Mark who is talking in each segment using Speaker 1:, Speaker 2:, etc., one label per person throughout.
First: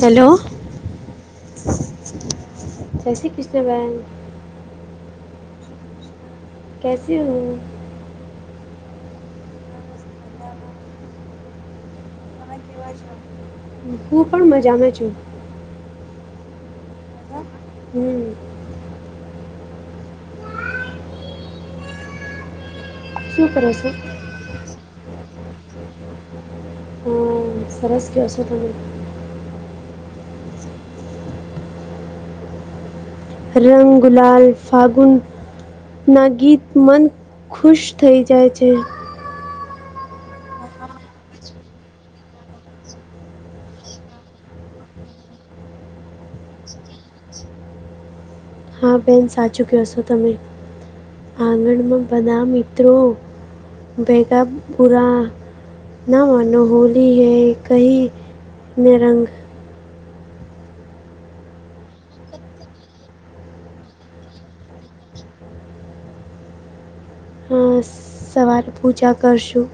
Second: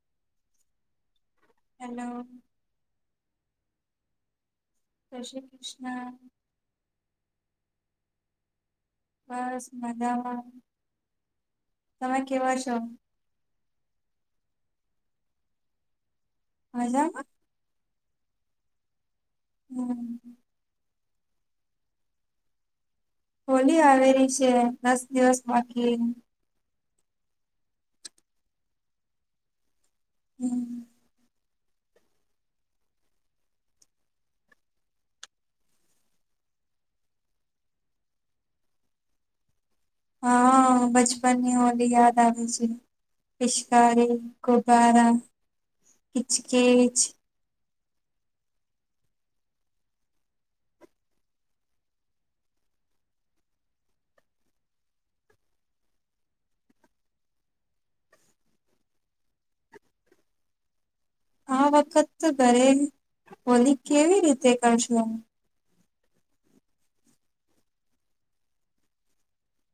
Speaker 1: Hello.
Speaker 2: Hello.
Speaker 1: જે શ્રી કૃષ્ણ બેન.
Speaker 2: જે શ્રી કૃષ્ણ.
Speaker 1: કેસે હો?
Speaker 2: બસ મજામાં. તમે કેવા છો?
Speaker 1: હું પણ મજામાં છું.
Speaker 2: મજામાં
Speaker 1: હમ.
Speaker 2: હમ.
Speaker 1: શું કરો
Speaker 2: હોલી
Speaker 1: છો
Speaker 2: આવેલી છે. દસ દિવસ બાકી.
Speaker 1: હમ, સરસ કયો સો તમે.
Speaker 2: હમ.
Speaker 1: રંગ, ગુલાલ, ફાગુન ના ગીત મન ખુશ થઈ જાય છે.
Speaker 2: હા બચપનની હોલી યાદ આવે છે. પિશકારી, ગુબારા, હિચકેચ.
Speaker 1: હા બેન સાચું ક્યોસો તમે! આંગણ ના બધા મિત્રો ભેગા પુરા ના માનો હોલી હૈ કહી ને રંગ
Speaker 2: આ વખત ઘરે હોલી કેવી રીતે કરશો?
Speaker 1: હ સવારે પૂજા કરશું.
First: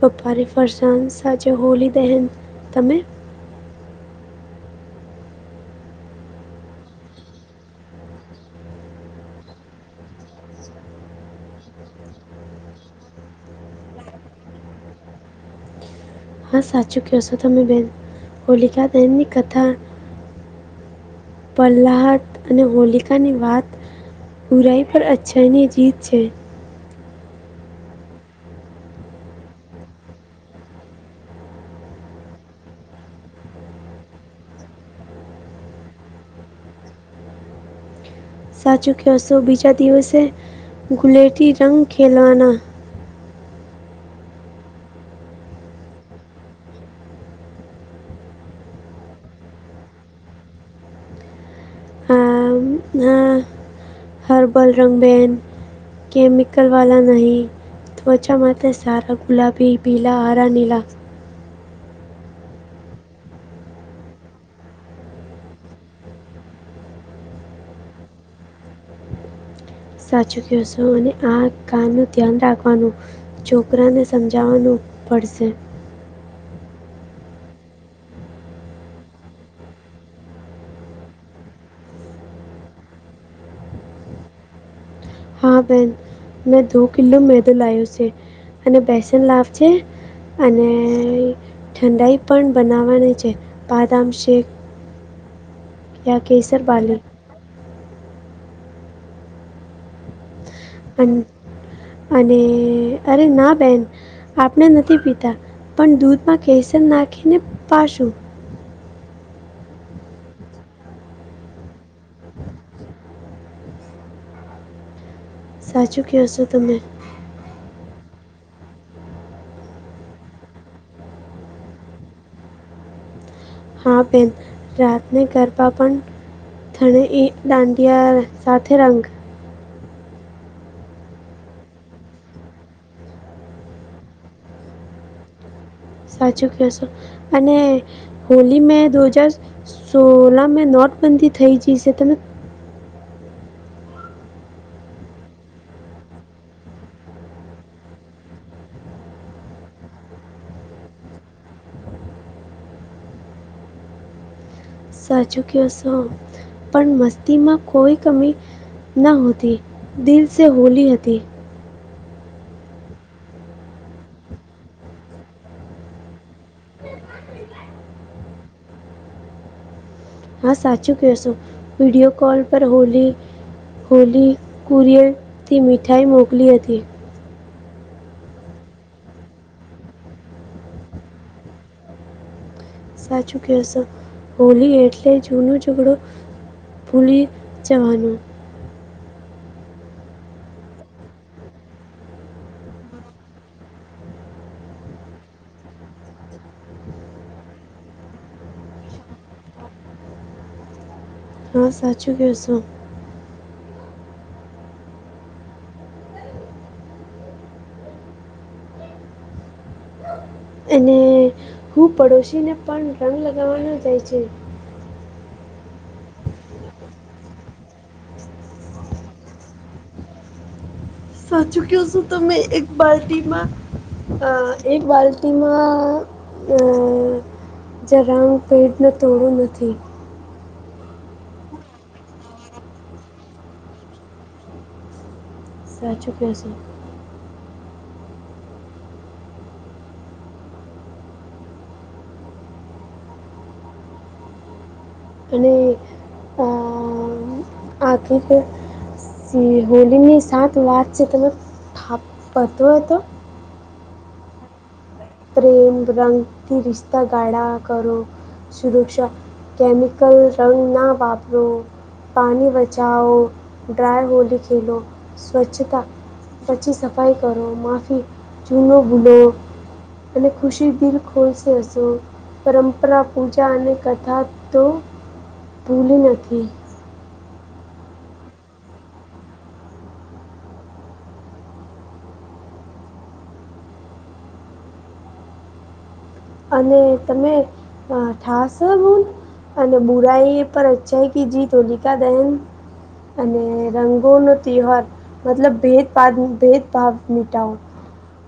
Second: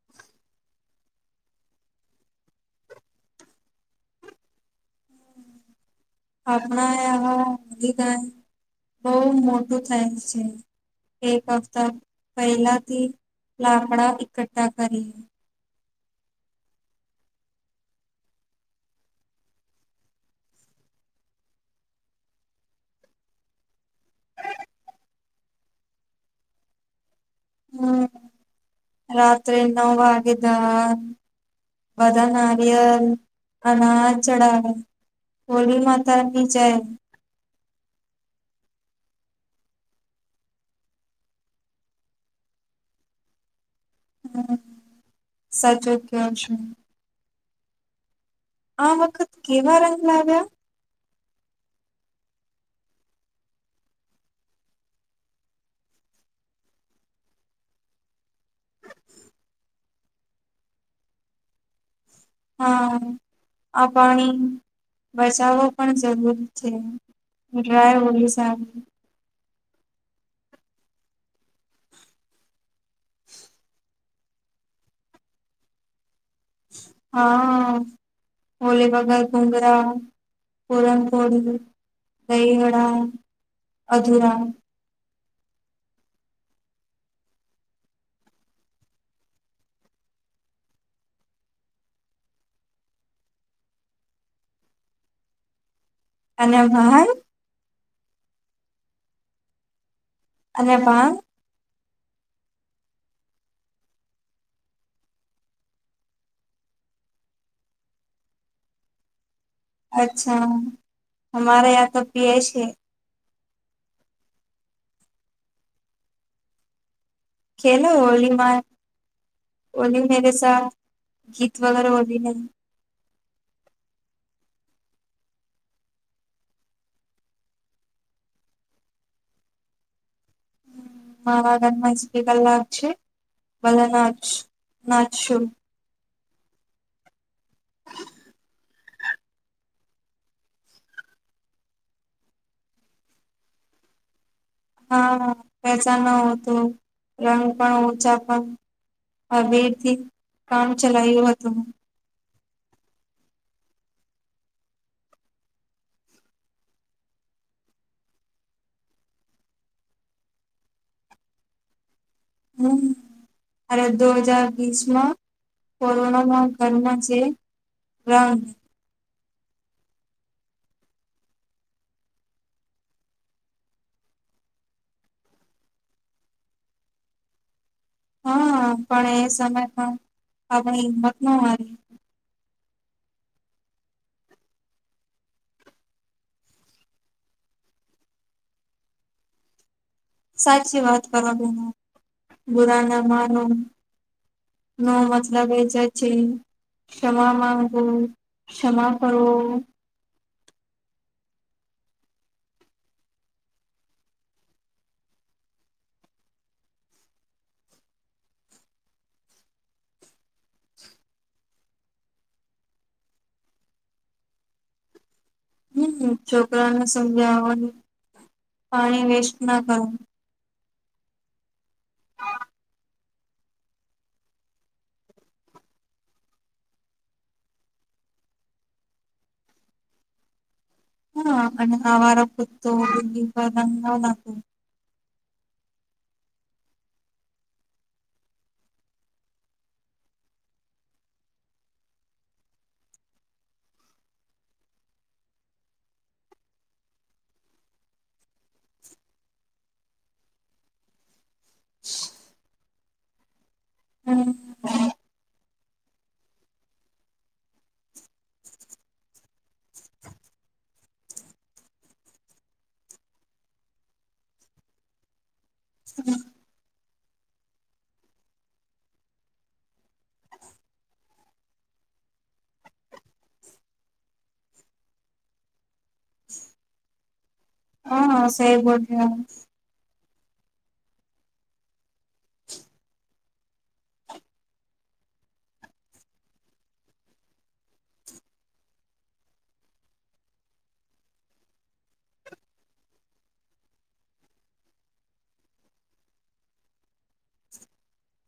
Speaker 1: બપોરે ફરસાણ, સાંજે હોળી દહેન. તમે?
Speaker 2: હમણાં હ હોલી દહન બહુ મોટું થાય છે. એક હફતા પહેલાથી લાકડા ઈકઠ્ઠા કરી...
Speaker 1: હા સાચું કેહશો તમે બેન હોલીકા દહન ની કથા... પ્રહલાદ અને હોલિકાની વાત. બુરાઈ પર અછાઈ ની જીત છે.
Speaker 2: હમ રાત્રે નવ વાગે તો... બધા નાારીયેલ અનાજ ચડાવે. હોલી માતા ની જય.
Speaker 1: સાચું કયોશો બીજા દિવસે ગુલેલથી રંગ ખેલવાના.
Speaker 2: હમ સાચું કેવો છો. આ વખત કેવા રંગ લાવ્યા?
Speaker 1: હામ હા... હર્બલ રંગ બેન કેમિકલ વાળા નહીં. ત્વચા માટે સારા ગુલાબી, પીલા, હરા, નીલા.
Speaker 2: હા. આ પાણી.... બચાવો પણ જરૂરી છે. ડ્રાય હોલી સારી.
Speaker 1: સાચું ક્યોસો અને આંખ કાન નું ધ્યાન રાખવાનું છોકરાને... સમજાવાનું પડશે.
Speaker 2: હા [unintelligible] પુરણપોળી, દહીવડા, અઝૂરા...
Speaker 1: હા બેન મેં દો કિલો મેદો લાયોસે અને બેસન લાવ જે... અને ઠંડાઈ પણ બનાવવાની છે. બાદામ શેક... કયા
Speaker 2: અને
Speaker 1: કેસર બાલી...
Speaker 2: ભાન
Speaker 1: અને અને અરે ના બેન. આપણે નથી પીતા પણ દુધ માં કેસર નાખીને પાશું.
Speaker 2: અચ્છા અમારે યા તો પિયે છે.
Speaker 1: સાચું કેવો છો તમે.
Speaker 2: [unintelligible] ઓલી મેરે સાત ગીત વગેરે ઓલી નહીં.
Speaker 1: હા બેેન રાતને ગરબા પણ... થણે એ દાંડિયા સાથે રંગ.
Speaker 2: મારા ઘરમાં જ [unintelligible] છે. બલા નાચ નાચશું.
Speaker 1: સાચું કયોશો અને હોલી મે દો હજાર... સોલા મેં નોટબંધી થઈ જઈ છે તમે...
Speaker 2: હા પૈસા નતું રંગ પણ ઓછા પણ... આ વેર થી કામ ચલાવી લેવાતું હતું.
Speaker 1: સાચુ કયોશો. પણ મસ્તીમાં કોઈ કમી ન હતી. દિલસે હોલી હતી.
Speaker 2: હમ. દો હજાર વીસમાં કોરોનામાં ઘરમાં જે.. [unintelligible]
Speaker 1: હા સાચું કયોશો વિડીયો કોલ પર હોલી... હોલી કુરીયરથી મીઠાઈ મોકલી હતી.
Speaker 2: હા પણ એ સમય પણ આપને હિંમત ન હારી.
Speaker 1: સાચું કહેશો હોલી એટલે જૂનો ઝઘડો ભૂલી જવાનું
Speaker 2: સાચી વાત કરવા બૂરા ના માનો ના મછલા બેચાય છે ક્ષમા માંગો ક્ષમા કરો
Speaker 1: હા સાચું કે છો અને હું પડોશીને પણ રંગ લગાવવાનો જાય છે
Speaker 2: હમ છોકરાને સમજાવવા પાણી વેસ્ટ ના કરો
Speaker 1: સાચું કયો છો તમે એક બાલ્ટીમાં હ એક બાલ્ટીમાં અ જ રંગ પેઢને તોડવું નથી.
Speaker 2: હા અને આવારો કુતો કૂટી [unintelligible]
Speaker 1: સાચું કો છો અને આખિર હોલીની સાત વાત છે તમે થાપ પર તું હતો
Speaker 2: હમ્મ. [inaudible]
Speaker 1: પ્રેમ રંગથી રિશ્તા ગાળા કરો સુરક્ષા કેમિકલ રંગ ના વાપરો પાણી બચાઓ ડ્રાય હોલી ખેલો સ્વચ્છતા પછી સફાઈ કરો માાફી ચૂનો ભૂલો અને ખુશી દિલ ખોલશે હશો પરંપરા પૂજા અને કથા તો ભૂલી નથી
Speaker 2: હા હા સે બોલ ના
Speaker 1: અને તમે અને ઠાસ હું અને બુરાઈ પર અછાઈ કી જીત હોલીકા દહેન અને રંગોનો તિવાર મતલબ ભેદભાદ ભેદભાવ મિટાવ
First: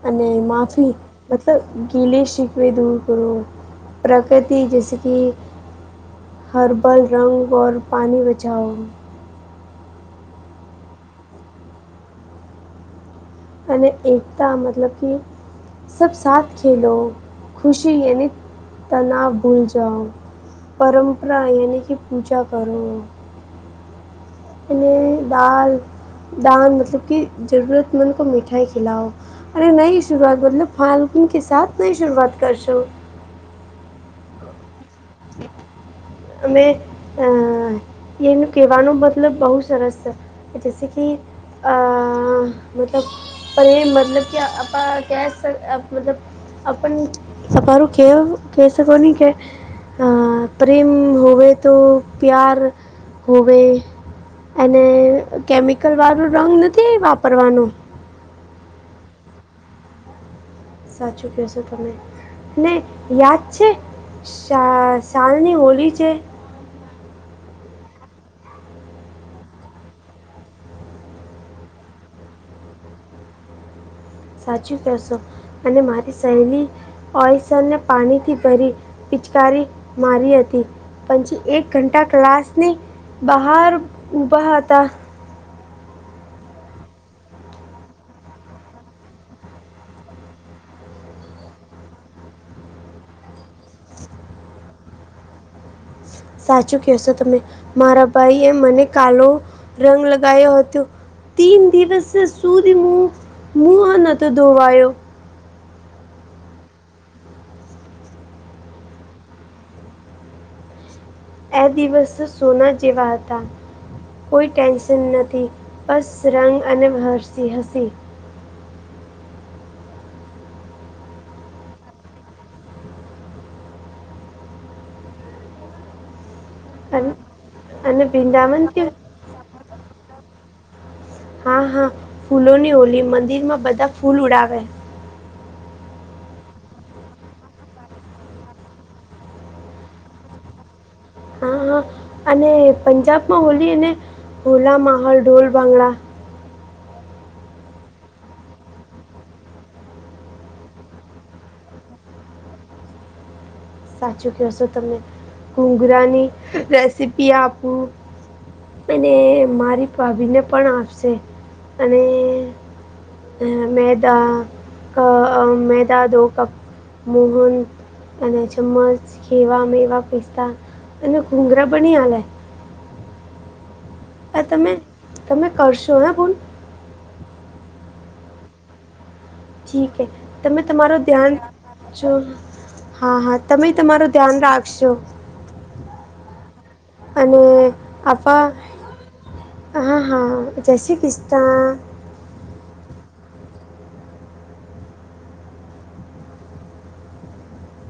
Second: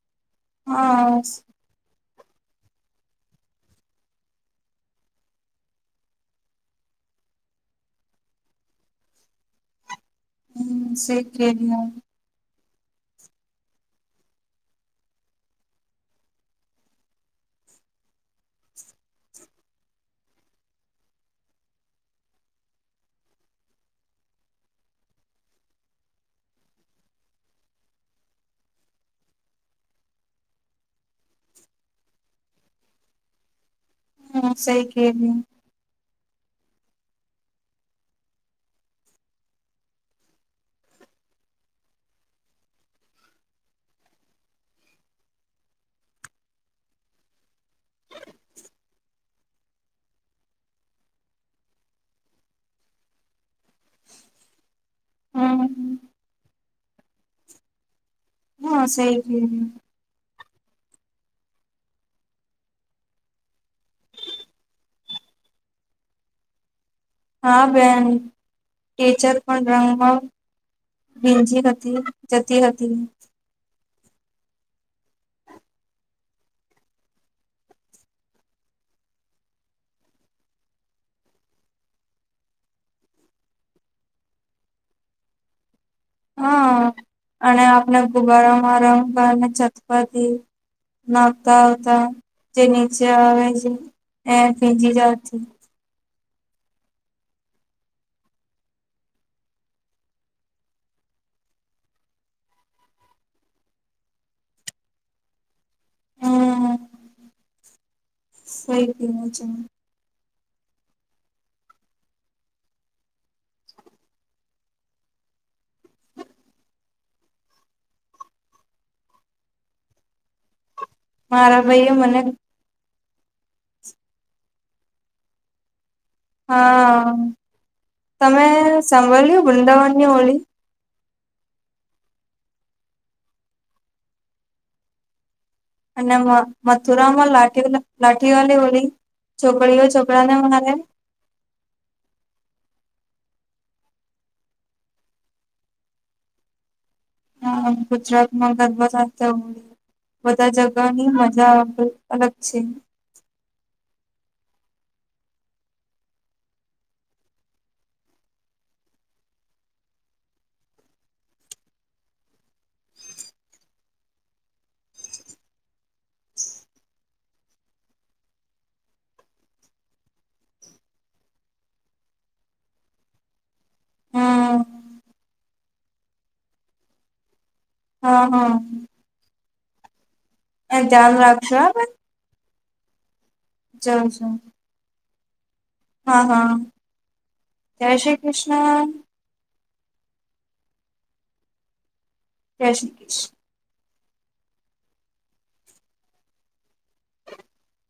Speaker 1: અને માફી
Speaker 2: હા.
Speaker 1: મતલબ ગીલે શી ભઈ દૂર કરો પ્રગતિ જીસકી હર્બલ રંગ ઓર પાણી બચાઓ
Speaker 2: હમ્મ શેખ ખેલી અમ
Speaker 1: અને એકતા મતલબ કે સબ સાથ ખેલો ખુશી યાની તનાવ ભૂલ જાઓ પરંપરા યાની કે પૂજા કરો અને દાળ દાન મતલબ કે જરૂરતમંદ કો મીઠાઈ ખીલાઓ અરે નઈ શરૂઆત મતલબ ફાળગૂન કે સાથ નઈ શરૂઆત કરશો
Speaker 2: હમ્મ શઈ કેવી
Speaker 1: અમે અ એનું કેવાનો મતલબ બહુ સરસ છે જેસી કે હ મતલબ પરેમ મતલબ કે આપ ક મતલબ આપન સફારી કેમ કહી શકોને કે અ પ્રેમ હોવે તો પ્યાર હોવે અને
Speaker 2: હો હમ.
Speaker 1: કેમિકલવાળું રંગ નથી વાપરવાનો
Speaker 2: હા સે જ ને
Speaker 1: સાચું કયો છો તમે ને યાદ છે શા શાલની હોલી જે
Speaker 2: હા બેન ટીચર પણ રંગમાં ભીંજી હતી જતી હતી
Speaker 1: સાચું કહેશો અને મારી સહેલી ઓઈસરને પાણીથી ભરી પિચકારી મારી હતી પછી એક ઘંટા ક્લાસની બહાર ઉભા હતા
Speaker 2: હાં અને આપણે ગુબારામાં રમવા ને છત પરથી નાખતા આવતા જે નીચે આવે છે એ ફીજી [unintelligible]
Speaker 1: સાચું કયો સો તમે મારા ભાઈ એ મને કાલો રંગ લગાયો હતુ તીન દિવસ સુધી મું મુંહ નહતો ધોવાયો
Speaker 2: હા સહી કયો છો
Speaker 1: એ દિવસ સોના જેવા હતા કોઈ ટેન્શન નથી બસ રંગ અને હર્ષથી હસી
Speaker 2: મારા ભઈએ મને
Speaker 1: અન-
Speaker 2: હાં
Speaker 1: અને
Speaker 2: તમે
Speaker 1: વૃંદાવન કે
Speaker 2: સાંભલ્યુ વૃંદાવનની હોલી
Speaker 1: હાં હાં ફૂલોની હોલી મંદિરમાં બધા ફૂલ ઉડાવે
Speaker 2: અને મ મથુરામાં લાઠી લાઠીવાલી હોલી છોકરીઓ છોકરાને મારે
Speaker 1: હાં હાં અને પંજાબમાં હોલી અને હોલા માહોલ ઢોલ ભાંગડા
Speaker 2: હાં ગુજરાતમાં ગરબા સાથે બધા જગાની [unintelligible] અલગ છે
Speaker 1: સાચું કયો શો તમે ઘુંઘરાની રેસીપી આપું અને મારી ભાભીને પણ આપશે અને હ મેંદા અ મેંદા દો કપ મોહન અને જ ચમચ ખેવા મેવા પીસ્તા અને ઘૂંઘરા બની આલે આ
Speaker 2: હમ
Speaker 1: તમે તમે કરશો હેં બુન
Speaker 2: હાં હાં
Speaker 1: ઠીક હે તમે તમારું ધ્યાન
Speaker 2: રાખજો હા બેન
Speaker 1: જો હાં હાં તમે
Speaker 2: જય
Speaker 1: તમારું
Speaker 2: જય
Speaker 1: ધ્યાન રાખશો
Speaker 2: હા હા
Speaker 1: અને
Speaker 2: જય શ્રી
Speaker 1: આપા
Speaker 2: કૃષ્ણ
Speaker 1: હાં હાં જે સી ક્રિષ્ના
Speaker 2: જે શી [unintelligible] [unintelligible]